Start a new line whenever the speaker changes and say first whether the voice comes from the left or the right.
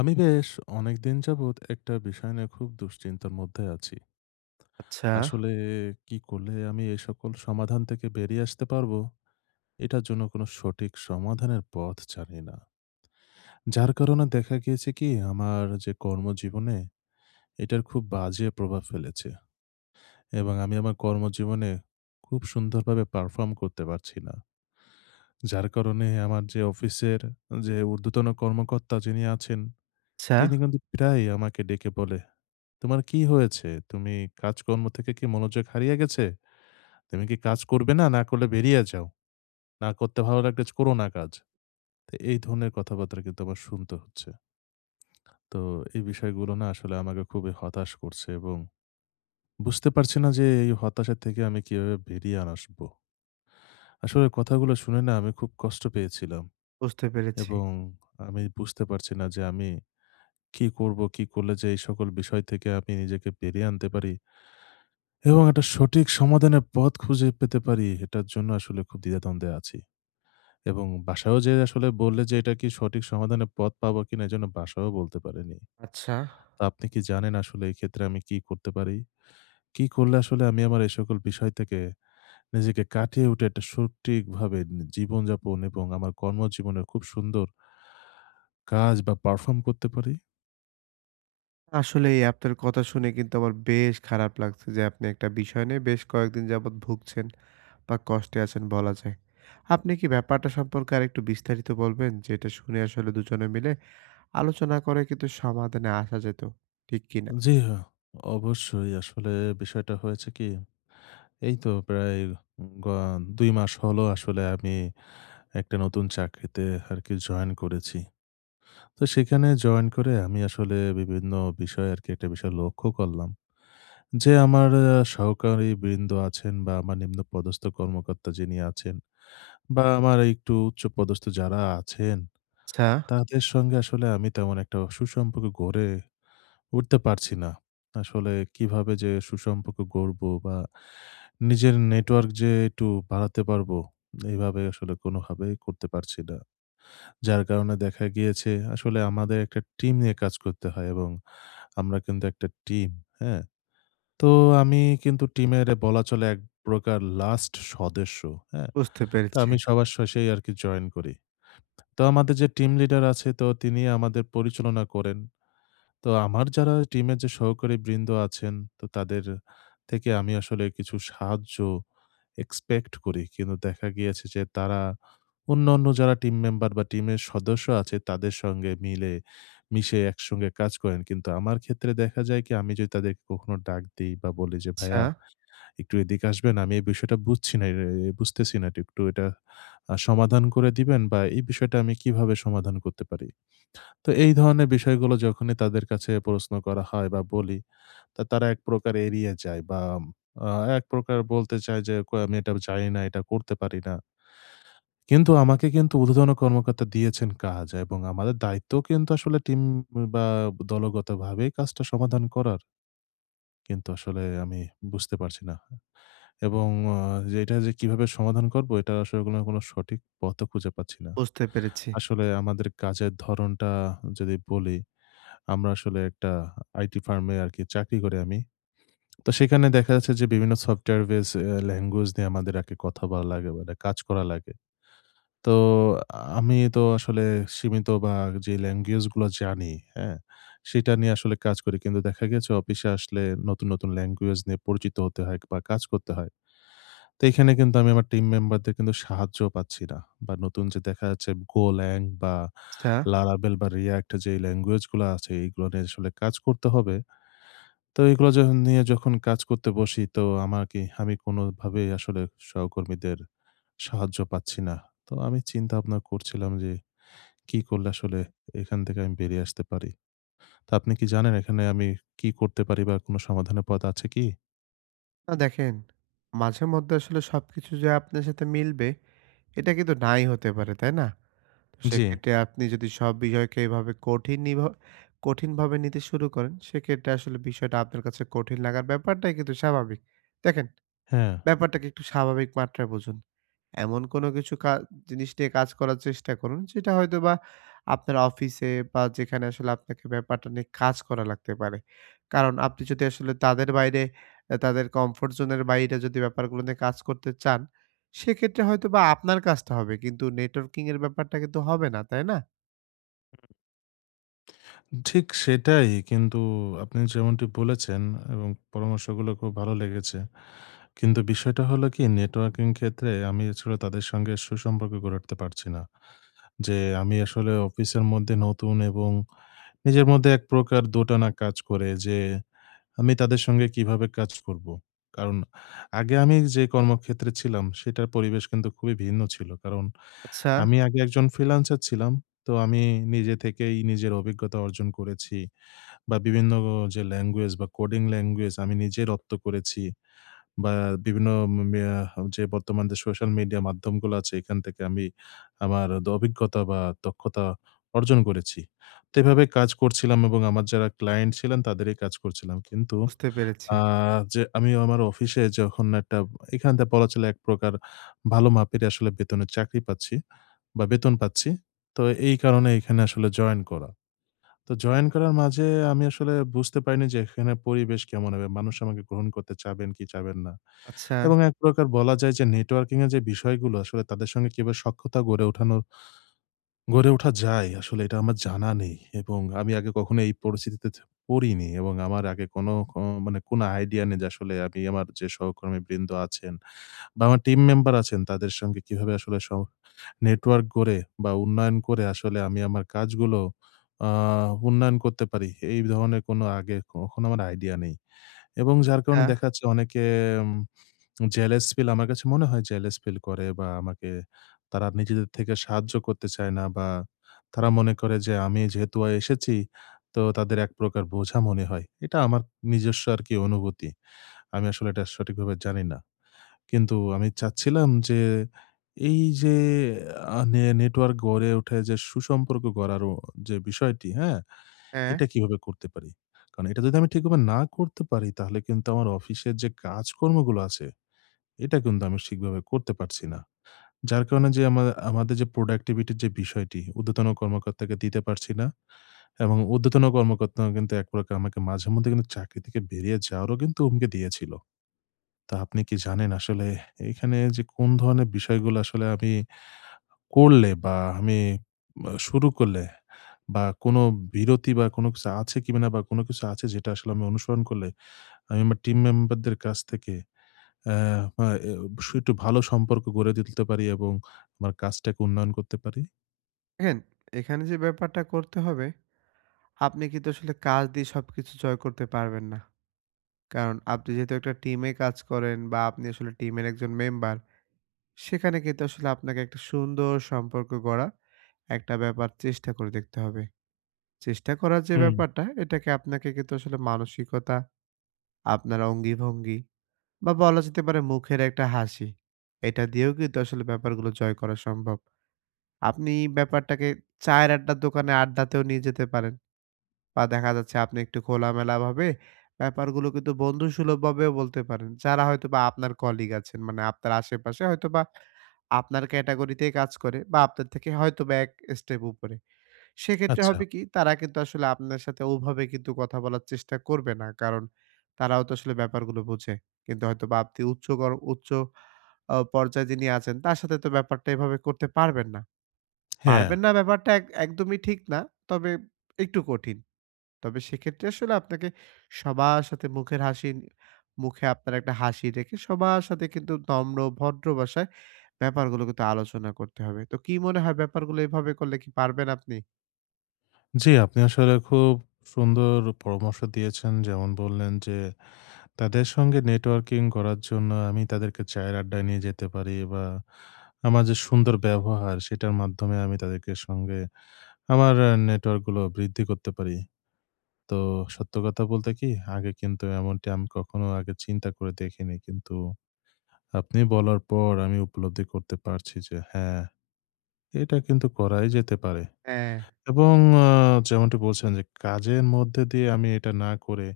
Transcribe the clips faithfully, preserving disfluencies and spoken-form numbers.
left: আমি বেশ অনেকদিন যাবৎ একটা বিষয় নিয়ে খুব দুশ্চিন্তার মধ্যে আছি।
right: আচ্ছা,
left: আসলে কি করলে আমি এই সকল সমাধান থেকে বেরিয়ে আসতে পারবো? এটার জন্য কোনো সঠিক সমাধানের পথ জানি না। যার কারণে দেখা গিয়েছে কি আমার যে কর্মজীবনে এটার খুব বাজে প্রভাব ফেলেছে, এবং আমি আমার কর্মজীবনে খুব সুন্দরভাবে পারফর্ম করতে পারছি না। যার কারণে আমার যে অফিসের যে ঊর্ধ্বতন কর্মকর্তা যিনি আছেন,
right: আচ্ছা,
left: তিনি কিন্তু প্রায়ই আমাকে ডেকে বলে, তোমার কি হয়েছে? তুমি কাজকর্ম থেকে কি মনোযোগ হারিয়ে গেছে? তুমি কি কাজ করবে না? না করলে বেরিয়ে যাও। না করতে ভালো লাগলে করো না কাজ। তো এই ধরনের কথাবার্তা কিন্তু আমার শুনতে হচ্ছে। তো এই বিষয়গুলো না আসলে আমাকে খুবই হতাশ করছে, এবং বুঝতে পারছি না যে এই হতাশা থেকে আমি কিভাবে বেরিয়ে আন আসবো। আসলে কথাগুলো শুনে না আমি খুব কষ্ট পেয়েছিলাম,
right: বুঝতে পেরেছি।
left: এবং আমি বুঝতে পারছি না যে আমি কি করব? কি করলে যে এই সকল বিষয় থেকে আমি নিজেকে বেরিয়ে আনতে পারি? এবং একটা সঠিক সমাধানের পথ খুঁজে পেতে পারি, এটার জন্য আসলে খুব দ্বিধাদ্বন্দ্বে আছি। এবং বাসায়ও যেয়ে আসলে বললে যে এটা কি সঠিক সমাধানের পথ পাবো কিনা, এজন্য বাসায়ও বলতে পারেনি।
right: আচ্ছা,
left: তো আপনি কি জানেন আসলে এক্ষেত্রে আমি কি করতে পারি? কি করলে আসলে আমি আমার এই সকল বিষয় থেকে নিজেকে কাটিয়ে উঠে একটা সঠিকভাবে নি জীবনযাপন, এবং আমার কর্মজীবনে খুব সুন্দর কাজ বা পারফর্ম করতে পারি?
right: আসলেই আপনার কথা শুনে কিন্তু আমার বেশ খারাপ লাগছে যে আপনি একটা বিষয় নিয়ে বেশ কয়েকদিন যাবৎ ভুগছেন বা কষ্টে আছেন বলা যায়। আপনি কি ব্যাপারটা সম্পর্কে আরেকটু বিস্তারিত বলবেন? যেটা শুনে আসলে দুজনে মিলে আলোচনা করে কিন্তু সমাধানে আসা যেত। ঠিক কি না?
left: জি হ্যাঁ, অবশ্যই আসলে বিষয়টা হয়েছে কি, এই তো প্রায় গ দুই মাস হলো আসলে আমি একটা নতুন চাকরিতে আরকি জয়েন করেছি। তো সেখানে জয়েন করে আমি আসলে বিভিন্ন বিষয়ে আরকি একটা বিষয় লক্ষ্য করলাম। যে আমার আ সহকারীবৃন্দ আছেন বা আমার নিম্নপদস্থ কর্মকর্তা যিনি আছেন বা আমার একটু উচ্চপদস্থ যারা আছেন,
right: আচ্ছা,
left: তাদের সঙ্গে আসলে আমি তেমন একটা সুসম্পর্ক গড়ে উঠতে পারছি না। আসলে কিভাবে যে সুসম্পর্ক গড়বো বা নিজের নেটওয়ার্ক যে একটু বাড়াতে পারবো, এভাবে আসলে কোনোভাবেই করতে পারছি না। যার কারণে দেখা গিয়েছে আসলে আমাদের একটা টিম নিয়ে কাজ করতে হয়, এবং আমরা কিন্তু একটা টিম, হ্যাঁ? তো আমি কিন্তু টিমের বলা চলে এক প্রকার লাস্ট সদস্য, হ্যাঁ?
right: বুঝতে
left: তো
right: পেরেছি।
left: আমি সবার শেষেই আরকি জয়েন করি। তো আমাদের যে টিম লিডার আছে, তো তিনি আমাদের পরিচালনা করেন। তো আমার যারা টিমের যে সহকারী বৃন্দ আছেন, তো তাদের থেকে আমি আসলে কিছু সাহায্য এক্সপেক্ট করি। কিন্তু দেখা গিয়েছে যে তারা অন্যান্য যারা টিম মেম্বার বা টিমের সদস্য আছে তাদের সঙ্গে মিলে মিশে একসঙ্গে কাজ করেন। কিন্তু আমার ক্ষেত্রে দেখা যায় কি, আমি যদি তাদেরকে কখনো ডাক দেই বা বলি যে,
right: আচ্ছা,
left: "ভাইয়া, একটু এদিকে আসবেন। আমি এই বিষয়টা বুঝছি না, এ বুঝতেছি না। একটু এটা আ সমাধান করে দিবেন বা এই বিষয়টা আমি কিভাবে সমাধান করতে পারি?" তো এই ধরনের বিষয়গুলো যখনই তাদের কাছে প্রশ্ন করা হয় বা বলি, তা তারা এক প্রকার এড়িয়ে যায় বা আ এক প্রকার বলতে চায় যে, "কই আমি এটা জানি না, এটা করতে পারি না।" কিন্তু আমাকে কিন্তু ঊর্ধ্বতন কর্মকর্তা দিয়েছেন কাজ, এবং আমাদের দায়িত্ব কিন্তু আসলে টিম বা দলগতভাবেই কাজটা সমাধান করার। কিন্তু আসলে আমি বুঝতে পারছি না, এবং আ যে এটা যে কিভাবে সমাধান করব, এটার আসলে কোনো, কোনো সঠিক পথও খুঁজে পাচ্ছি না।
right: বুঝতে পেরেছি।
left: আসলে আমাদের কাজের ধরনটা যদি বলি, আমরা আসলে একটা আইটি ফার্মে আরকি চাকরি করি আমি। তো সেখানে দেখা যাচ্ছে যে বিভিন্ন সফটওয়্যার বেস এ ল্যাঙ্গুয়েজ নিয়ে আমাদের আরকি কথা বলা লাগে, মানে কাজ করা লাগে। তো আমি তো আসলে সীমিত বা যে ল্যাঙ্গুয়েজ গুলো জানি, হ্যাঁ? সেটা নিয়ে আসলে কাজ করি। কিন্তু দেখা গেছে অফিসে আসলে নতুন, নতুন ল্যাঙ্গুয়েজ নিয়ে পরিচিত হতে হয় বা কাজ করতে হয়। তো এখানে কিন্তু আমি আমার টিম মেম্বারদের কিন্তু সাহায্য পাচ্ছি না। বা নতুন যে দেখা যাচ্ছে Golang বা
right: আচ্ছা,
left: Laravel বা React যে ল্যাঙ্গুয়েজ গুলো আছে, এগুলো নিয়ে আসলে কাজ করতে হবে। তো এগুলো যখন নিয়ে যখন কাজ করতে বসি, তো আমাকে আমি কোনোভাবেই আসলে সহকর্মীদের সাহায্য পাচ্ছি না। তো আমি চিন্তা ভাবনা করছিলাম যে কি করলে আসলে এখান থেকে আমি বেরিয়ে আসতে পারি। তো আপনি কি জানেন এখানে আমি কি করতে পারি বা কোনো সমাধানের পথ আছে কি?
right: না দেখেন, মাঝে মধ্যে আসলে সবকিছু যে আপনার সাথে মিলবে, এটা কিন্তু নাই হতে পারে, তাই না? তো
left: জি।
right: সেক্ষেত্রে আপনি যদি সব বিষয়কে এভাবে কঠিন নিভা কঠিনভাবে নিতে শুরু করেন, সেক্ষেত্রে আসলে বিষয়টা আপনার কাছে কঠিন লাগার ব্যাপারটাই কিন্তু স্বাভাবিক। দেখেন,
left: হ্যাঁ,
right: ব্যাপারটাকে একটু স্বাভাবিক মাত্রায় বুঝুন। এমন কোনো কিছু কা জিনিস নিয়ে কাজ করার চেষ্টা করুন, যেটা হয়তোবা আপনার অফিসে বা যেখানে আসলে আপনাকে ব্যাপারটা নিয়ে কাজ করা লাগতে পারে। কারণ আপনি যদি আসলে তাদের বাইরে আ তাদের কমফোর্ট জোনের বাইরে যদি ব্যাপারগুলো নিয়ে কাজ করতে চান, সেক্ষেত্রে হয়তোবা আপনার কাজটা হবে। কিন্তু নেটওয়ার্কিং এর ব্যাপারটা কিন্তু হবে না, তাই না?
left: ঠিক সেটাই। কিন্তু আপনি যেমনটি বলেছেন, এবং পরামর্শগুলো খুব ভালো লেগেছে। কিন্তু বিষয়টা হলো কি, নেটওয়ার্কিং ক্ষেত্রে আমি আসলে তাদের সঙ্গে সুসম্পর্ক গড়ে উঠতে পারছি না। যে আমি আসলে অফিসের মধ্যে নতুন, এবং নিজের মধ্যে এক প্রকার দোটানা কাজ করে যে আমি তাদের সঙ্গে কিভাবে কাজ করব। কারণ আগে আমি যে কর্মক্ষেত্রে ছিলাম সেটার পরিবেশ কিন্তু খুবই ভিন্ন ছিল। কারণ
right: আচ্ছা,
left: আমি আগে একজন ফ্রিল্যান্সার ছিলাম। তো আমি নিজে থেকেই নিজের অভিজ্ঞতা অর্জন করেছি বা বিভিন্ন যে ল্যাঙ্গুয়েজ বা কোডিং ল্যাঙ্গুয়েজ আমি নিজে রপ্ত করেছি। বা বিভিন্ন মিয়া যে বর্তমান যে সোশ্যাল মিডিয়া মাধ্যমগুলো আছে এখান থেকে আমি আমার দ অভিজ্ঞতা বা দক্ষতা অর্জন করেছি। তো এভাবে কাজ করছিলাম, এবং আমার যারা ক্লায়েন্ট ছিলেন তাদেরই কাজ করছিলাম। কিন্তু
right: বুঝতে পেরেছি।
left: আ যে আমি আমার অফিসে যখন একটা এখান থেকে বলা চলে এক প্রকার ভালো মাপের আসলে বেতনের চাকরি পাচ্ছি বা বেতন পাচ্ছি। তো এই কারণে এখানে আসলে জয়েন করা। তো জয়েন করার মাঝে আমি আসলে বুঝতে পারিনি যে এখানে পরিবেশ কেমন হবে? মানুষ আমাকে গ্রহণ করতে চাবেন কি চাবেন না?
right: আচ্ছা,
left: এবং এক প্রকার বলা যায় যে নেটওয়ার্কিং এর যে বিষয়গুলো আসলে তাদের সঙ্গে কিভাবে সখ্যতা গড়ে ওঠানোর গড়ে ওঠা যায়, আসলে এটা আমার জানা নেই, এবং আমি আগে কখনো এই পরিস্থিতিতে থ- পড়িনি, এবং আমার আগে কোনো ক- মানে কোনো আইডিয়া নেই যে আসলে আমি আমার যে সহকর্মী বৃন্দ আছেন বা আমার টিম মেম্বার আছেন, তাদের সঙ্গে কিভাবে আসলে নেটওয়ার্ক গড়ে বা উন্নয়ন করে আসলে আমি আমার কাজগুলো আহ, উন্নয়ন করতে পারি, এই ধরনের কোনো আগে কখনো আমার আইডিয়া নেই, এবং যার কারণে
right: হ্যাঁ,
left: দেখা যাচ্ছে অনেকে জেলাস ফিল, আমার কাছে মনে হয় জেলাস ফিল করে, বা আমাকে তারা নিজেদের থেকে সাহায্য করতে চায় না, বা তারা মনে করে যে আমি যেহেতু এসেছি, তো তাদের এক প্রকার বোঝা মনে হয়। এটা আমার নিজস্ব আরকি অনুভূতি। আমি আসলে এটা সঠিকভাবে জানি না। কিন্তু আমি চাচ্ছিলাম যে এই যে আ নে নেটওয়ার্ক গড়ে ওঠে যে সুসম্পর্ক গড়ারও যে বিষয়টি, হ্যাঁ?
right: হ্যাঁ।
left: এটা কিভাবে করতে পারি? কারণ এটা যদি আমি ঠিকভাবে না করতে পারি, তাহলে কিন্তু আমার অফিসের যে কাজকর্মগুলো আছে এটা কিন্তু আমি ঠিকভাবে করতে পারছি না। যার কারণে যে আমা আমাদের যে প্রোডাক্টিভিটির যে বিষয়টি ঊর্ধ্বতন কর্মকর্তাকে দিতে পারছি না, এবং ঊর্ধ্বতন কর্মকর্তা কিন্তু এক প্রকার আমাকে মাঝেমধ্যে কিন্তু চাকরি থেকে বেরিয়ে যাওয়ারও কিন্তু হুমকি দিয়েছিল। তা আপনি কি জানেন আসলে এখানে যে কোন ধরনের বিষয়গুলো আসলে আমি করলে বা আমি আ শুরু করলে বা কোনো বিরতি বা কোনো কিছু আছে কিনা, বা কোনো কিছু আছে যেটা আসলে আমি অনুসরণ করলে আমি আমার টিম মেম্বারদের কাছ থেকে অ্যা আ এ অবশ্যই একটু ভালো সম্পর্ক গড়ে তুলতে পারি, এবং আমার কাজটাকে উন্নয়ন করতে পারি।
right: দেখেন, এখানে যে ব্যাপারটা করতে হবে, আপনি কিন্তু আসলে কাজ দিয়ে সবকিছু জয় করতে পারবেন না। কারণ আপনি যেহেতু একটা টিমে কাজ করেন বা আপনি আসলে টিমের একজন মেম্বার, সেখানে কিন্তু আসলে আপনাকে একটা সুন্দর সম্পর্ক গড়া একটা ব্যাপার চেষ্টা করে দেখতে হবে। চেষ্টা করার যে
left: হুম।
right: ব্যাপারটা, এটাকে আপনাকে কিন্তু আসলে মানসিকতা, আপনার অঙ্গিভঙ্গি বা বলা যেতে পারে মুখের একটা হাসি, এটা দিয়েও কিন্তু আসলে ব্যাপারগুলো জয় করা সম্ভব। আপনি ব্যাপারটাকে চায়ের আড্ডার দোকানে আড্ডাতেও নিয়ে যেতে পারেন। বা দেখা যাচ্ছে আপনি একটু খোলামেলাভাবে ব্যাপারগুলো কিন্তু বন্ধুসুলভভাবেও বলতে পারেন। যারা হয়তোবা আপনার কলিগ আছেন, মানে আপনার আশেপাশে হয়তোবা আপনার ক্যাটেগরিতেই কাজ করে বা আপনার থেকে হয়তোবা এক স্টেপ উপরে। সেক্ষেত্রে
left: আচ্ছা,
right: হবে কি? তারা কিন্তু আসলে আপনার সাথে ওভাবে কিন্তু কথা বলার চেষ্টা করবে না। কারণ তারাও তো আসলে ব্যাপারগুলো বোঝে। কিন্তু হয়তোবা আপনি উচ্চকর উচ্চ আ পর্যায়ে যিনি আছেন, তার সাথে তো ব্যাপারটা এভাবে করতে পারবেন না।
left: হ্যাঁ।
right: পারবেন না ব্যাপারটা এক একদমই ঠিক না। তবে একটু কঠিন। তবে সেক্ষেত্রে আসলে আপনাকে সবার সাথে মুখের হাসি মুখে আপনার একটা হাসি রেখে সবার সাথে কিন্তু নম্র ভদ্র ভাষায় ব্যাপারগুলো কিন্তু আলোচনা করতে হবে। তো কি মনে হয় ব্যাপারগুলো এভাবে করলে কি পারবেন আপনি?
left: জি, আপনি আসলে খুব সুন্দর পরামর্শ দিয়েছেন। যেমন বললেন যে, তাদের সঙ্গে নেটওয়ার্কিং করার জন্য আমি তাদেরকে চায়ের আড্ডায় নিয়ে যেতে পারি, বা আমার যে সুন্দর ব্যবহার সেটার মাধ্যমে আমি তাদেরকে সঙ্গে আমার আ নেটওয়ার্কগুলো বৃদ্ধি করতে পারি। তো সত্য কথা বলতে কি, আগে কিন্তু এমনটি আমি কখনো আগে চিন্তা করে দেখিনি। কিন্তু আপনি বলার পর আমি উপলব্ধি করতে পারছি যে হ্যাঁ, এটা কিন্তু করাই যেতে পারে।
right: হ্যাঁ,
left: এবং আ যেমনটি বলছেন যে কাজের মধ্যে দিয়ে আমি এটা না করে,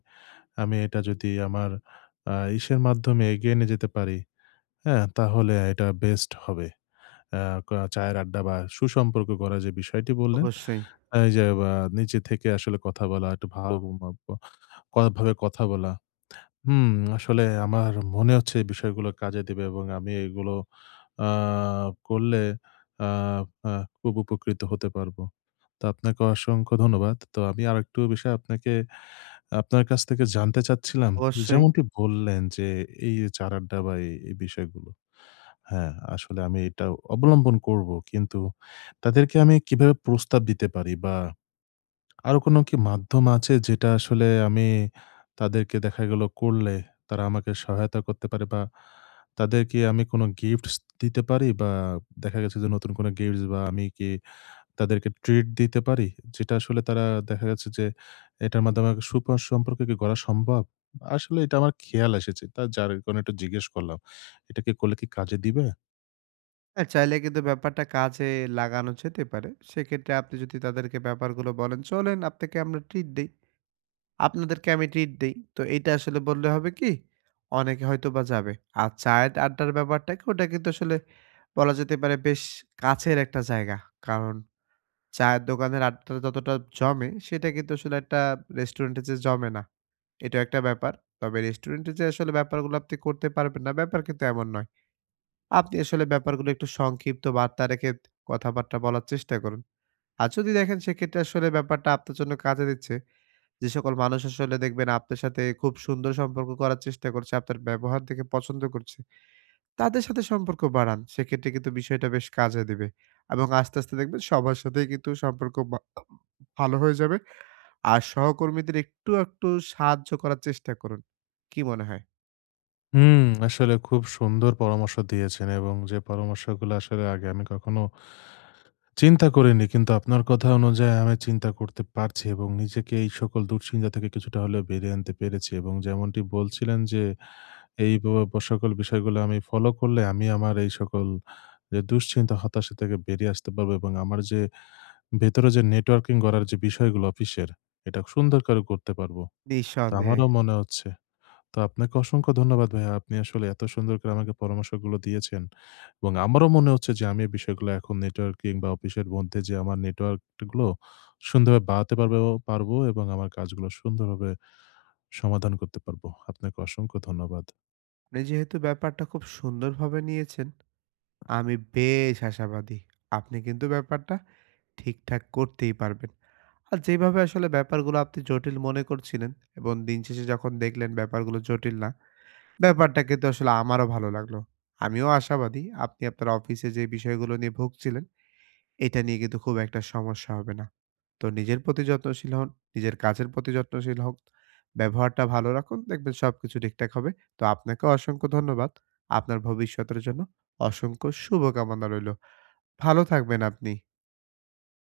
left: আমি এটা যদি আমার আ ইসের মাধ্যমে এগিয়ে নিয়ে যেতে পারি, হ্যাঁ? তাহলে এটা বেস্ট হবে। আ কা চায়ের আড্ডা বা সুসম্পর্ক করার যে বিষয়টি বললেন,
right: অবশ্যই।
left: এই যে বা নিচে থেকে আসলে কথা বলা, একটু ভালো ভাবে কথা বলা, হুম, আসলে আমার মনে হচ্ছে এই বিষয়গুলো কাজে দিবে, এবং আমি এগুলো আ করলে আ আ খুব উপকৃত হতে পারবো। তো আপনাকে অসংখ্য ধন্যবাদ। তো আমি আরেকটু বিষয় আপনাকে, আপনার কাছ থেকে জানতে চাচ্ছিলাম যে
right: অবশ্যই।
left: যেমনটি বললেন যে এই যে চার আড্ডা বা এই, এই বিষয়গুলো। হ্যাঁ, আসলে আমি এটা অবলম্বন করব। কিন্তু তাদেরকে আমি কিভাবে প্রস্তাব দিতে পারি, বা আরো কোনো কি মাধ্যম আছে যেটা আসলে আমি তাদেরকে দেখা গেল করলে তারা আমাকে সহায়তা করতে পারে, বা তাদেরকে আমি কোনো গিফটস দিতে পারি, বা দেখা গেছে যে নতুন কোনো গিফটস বা আমি কি তাদেরকে ট্রিট দিতে পারি? যেটা আসলে তারা, দেখা গেছে যে এটার মাধ্যমে আমাকে সুপ সম্পর্ক কি গড়া সম্ভব? আসলে এটা আমার খেয়াল এসেছে। তা যার কারণে একটু জিজ্ঞেস করলাম। এটা কি করলে কি কাজে দিবে?
right: হ্যাঁ, চাইলে কিন্তু ব্যাপারটা কাজে লাগানো যেতে পারে। সেক্ষেত্রে আপনি যদি তাদেরকে ব্যাপারগুলো বলেন, "চলেন আপনাকে আমরা ট্রিট দেই।" আপনাদেরকে আমি ট্রিট দেই। তো এইটা আসলে বললে হবে কি? অনেকে হয়তোবা যাবে। আর চায়ের আড্ডার ব্যাপারটা কি? ওটা কিন্তু আসলে বলা যেতে পারে বেশ কাছের একটা জায়গা। কারণ চায়ের দোকানের আড্ডাটা যতটা জমে, সেটা কিন্তু আসলে একটা রেস্টুরেন্টে যে জমে না, এটাও একটা ব্যাপার। তবে রেস্টুরেন্টে যে আসলে ব্যাপারগুলো আপনি করতে পারবেন না, ব্যাপার কিন্তু এমন নয়। আপনি আসলে ব্যাপারগুলো একটু সংক্ষিপ্ত বার্তা রেখে কথাবার্তা বলার চেষ্টা করুন। আর যদি দেখেন সেক্ষেত্রে আসলে ব্যাপারটা আপনার জন্য কাজে দিচ্ছে যে সকল মানুষ আসলে দেখবেন আপনার সাথে খুব সুন্দর সম্পর্ক করার চেষ্টা করছে, আপনার ব্যবহার দেখে পছন্দ করছে, তাদের সাথে সম্পর্ক বাড়ান। সেক্ষেত্রে কিন্তু বিষয়টা বেশ কাজে দিবে। এবং আস্তে, আস্তে দেখবেন সবার সাথেই কিন্তু সম্পর্ক বা ভালো হয়ে যাবে। আর সহকর্মীদের একটু, একটু সাহায্য করার চেষ্টা করুন। কি মনে হয়?
left: হুম, আসলে খুব সুন্দর পরামর্শ দিয়েছেন, এবং যে পরামর্শগুলো আসলে আগে আমি কখনো চিন্তা করিনি, কিন্তু আপনার কথা অনুযায়ী আমি চিন্তা করতে পারছি, এবং নিজেকে এই সকল দুশ্চিন্তা থেকে কিছুটা হলেও বেরিয়ে আনতে পেরেছি, এবং যেমনটি বলছিলেন যে এই ব- ব- সকল বিষয়গুলো আমি ফলো করলে আমি আমার এই সকল যে দুশ্চিন্তা হতাশা থেকে বেরিয়ে আসতে পারবো, এবং আমার যে ভেতরে যে নেটওয়ার্কিং করার যে বিষয়গুলো অফিসের, এটা সুন্দর করে করতে পারবো, তো
right: নিঃসন্দেহে।
left: আমারও মনে হচ্ছে, তো আপনাকে অসংখ্য ধন্যবাদ ভাইয়া। আপনি আসলে এত সুন্দর করে আমাকে পরামর্শগুলো দিয়েছেন, এবং আমারও মনে হচ্ছে যে আমি এই বিষয়গুলো এখন নেটওয়ার্কিং বা অফিসের মধ্যে যে আমার নেটওয়ার্কগুলো সুন্দরভাবে বাড়াতে পারবে পারবো, এবং আমার কাজগুলো সুন্দরভাবে সমাধান করতে পারবো। আপনাকে অসংখ্য ধন্যবাদ।
right: আপনি যেহেতু ব্যাপারটা খুব সুন্দরভাবে নিয়েছেন, আমি বেশ আশাবাদী। আপনি কিন্তু ব্যাপারটা ঠিকঠাক করতেই পারবেন। আর যেভাবে আসলে ব্যাপারগুলো আপনি জটিল মনে করছিলেন এবং দিন শেষে যখন দেখলেন ব্যাপারগুলো জটিল না, ব্যাপারটা কিন্তু আসলে আমারও ভালো লাগলো। আমিও আশাবাদী আপনি আপনার অফিসে যে বিষয়গুলো নিয়ে ভুগছিলেন, এটা নিয়ে কিন্তু খুব একটা সমস্যা হবে না। তো নিজের প্রতি যত্নশীল হন, নিজের কাজের প্রতি যত্নশীল হোন, ব্যবহারটা ভালো রাখুন, দেখবেন সবকিছু ঠিকঠাক হবে। তো আপনাকেও অসংখ্য ধন্যবাদ। আপনার ভবিষ্যতের জন্য অসংখ্য শুভকামনা রইলো। ভালো থাকবেন আপনি।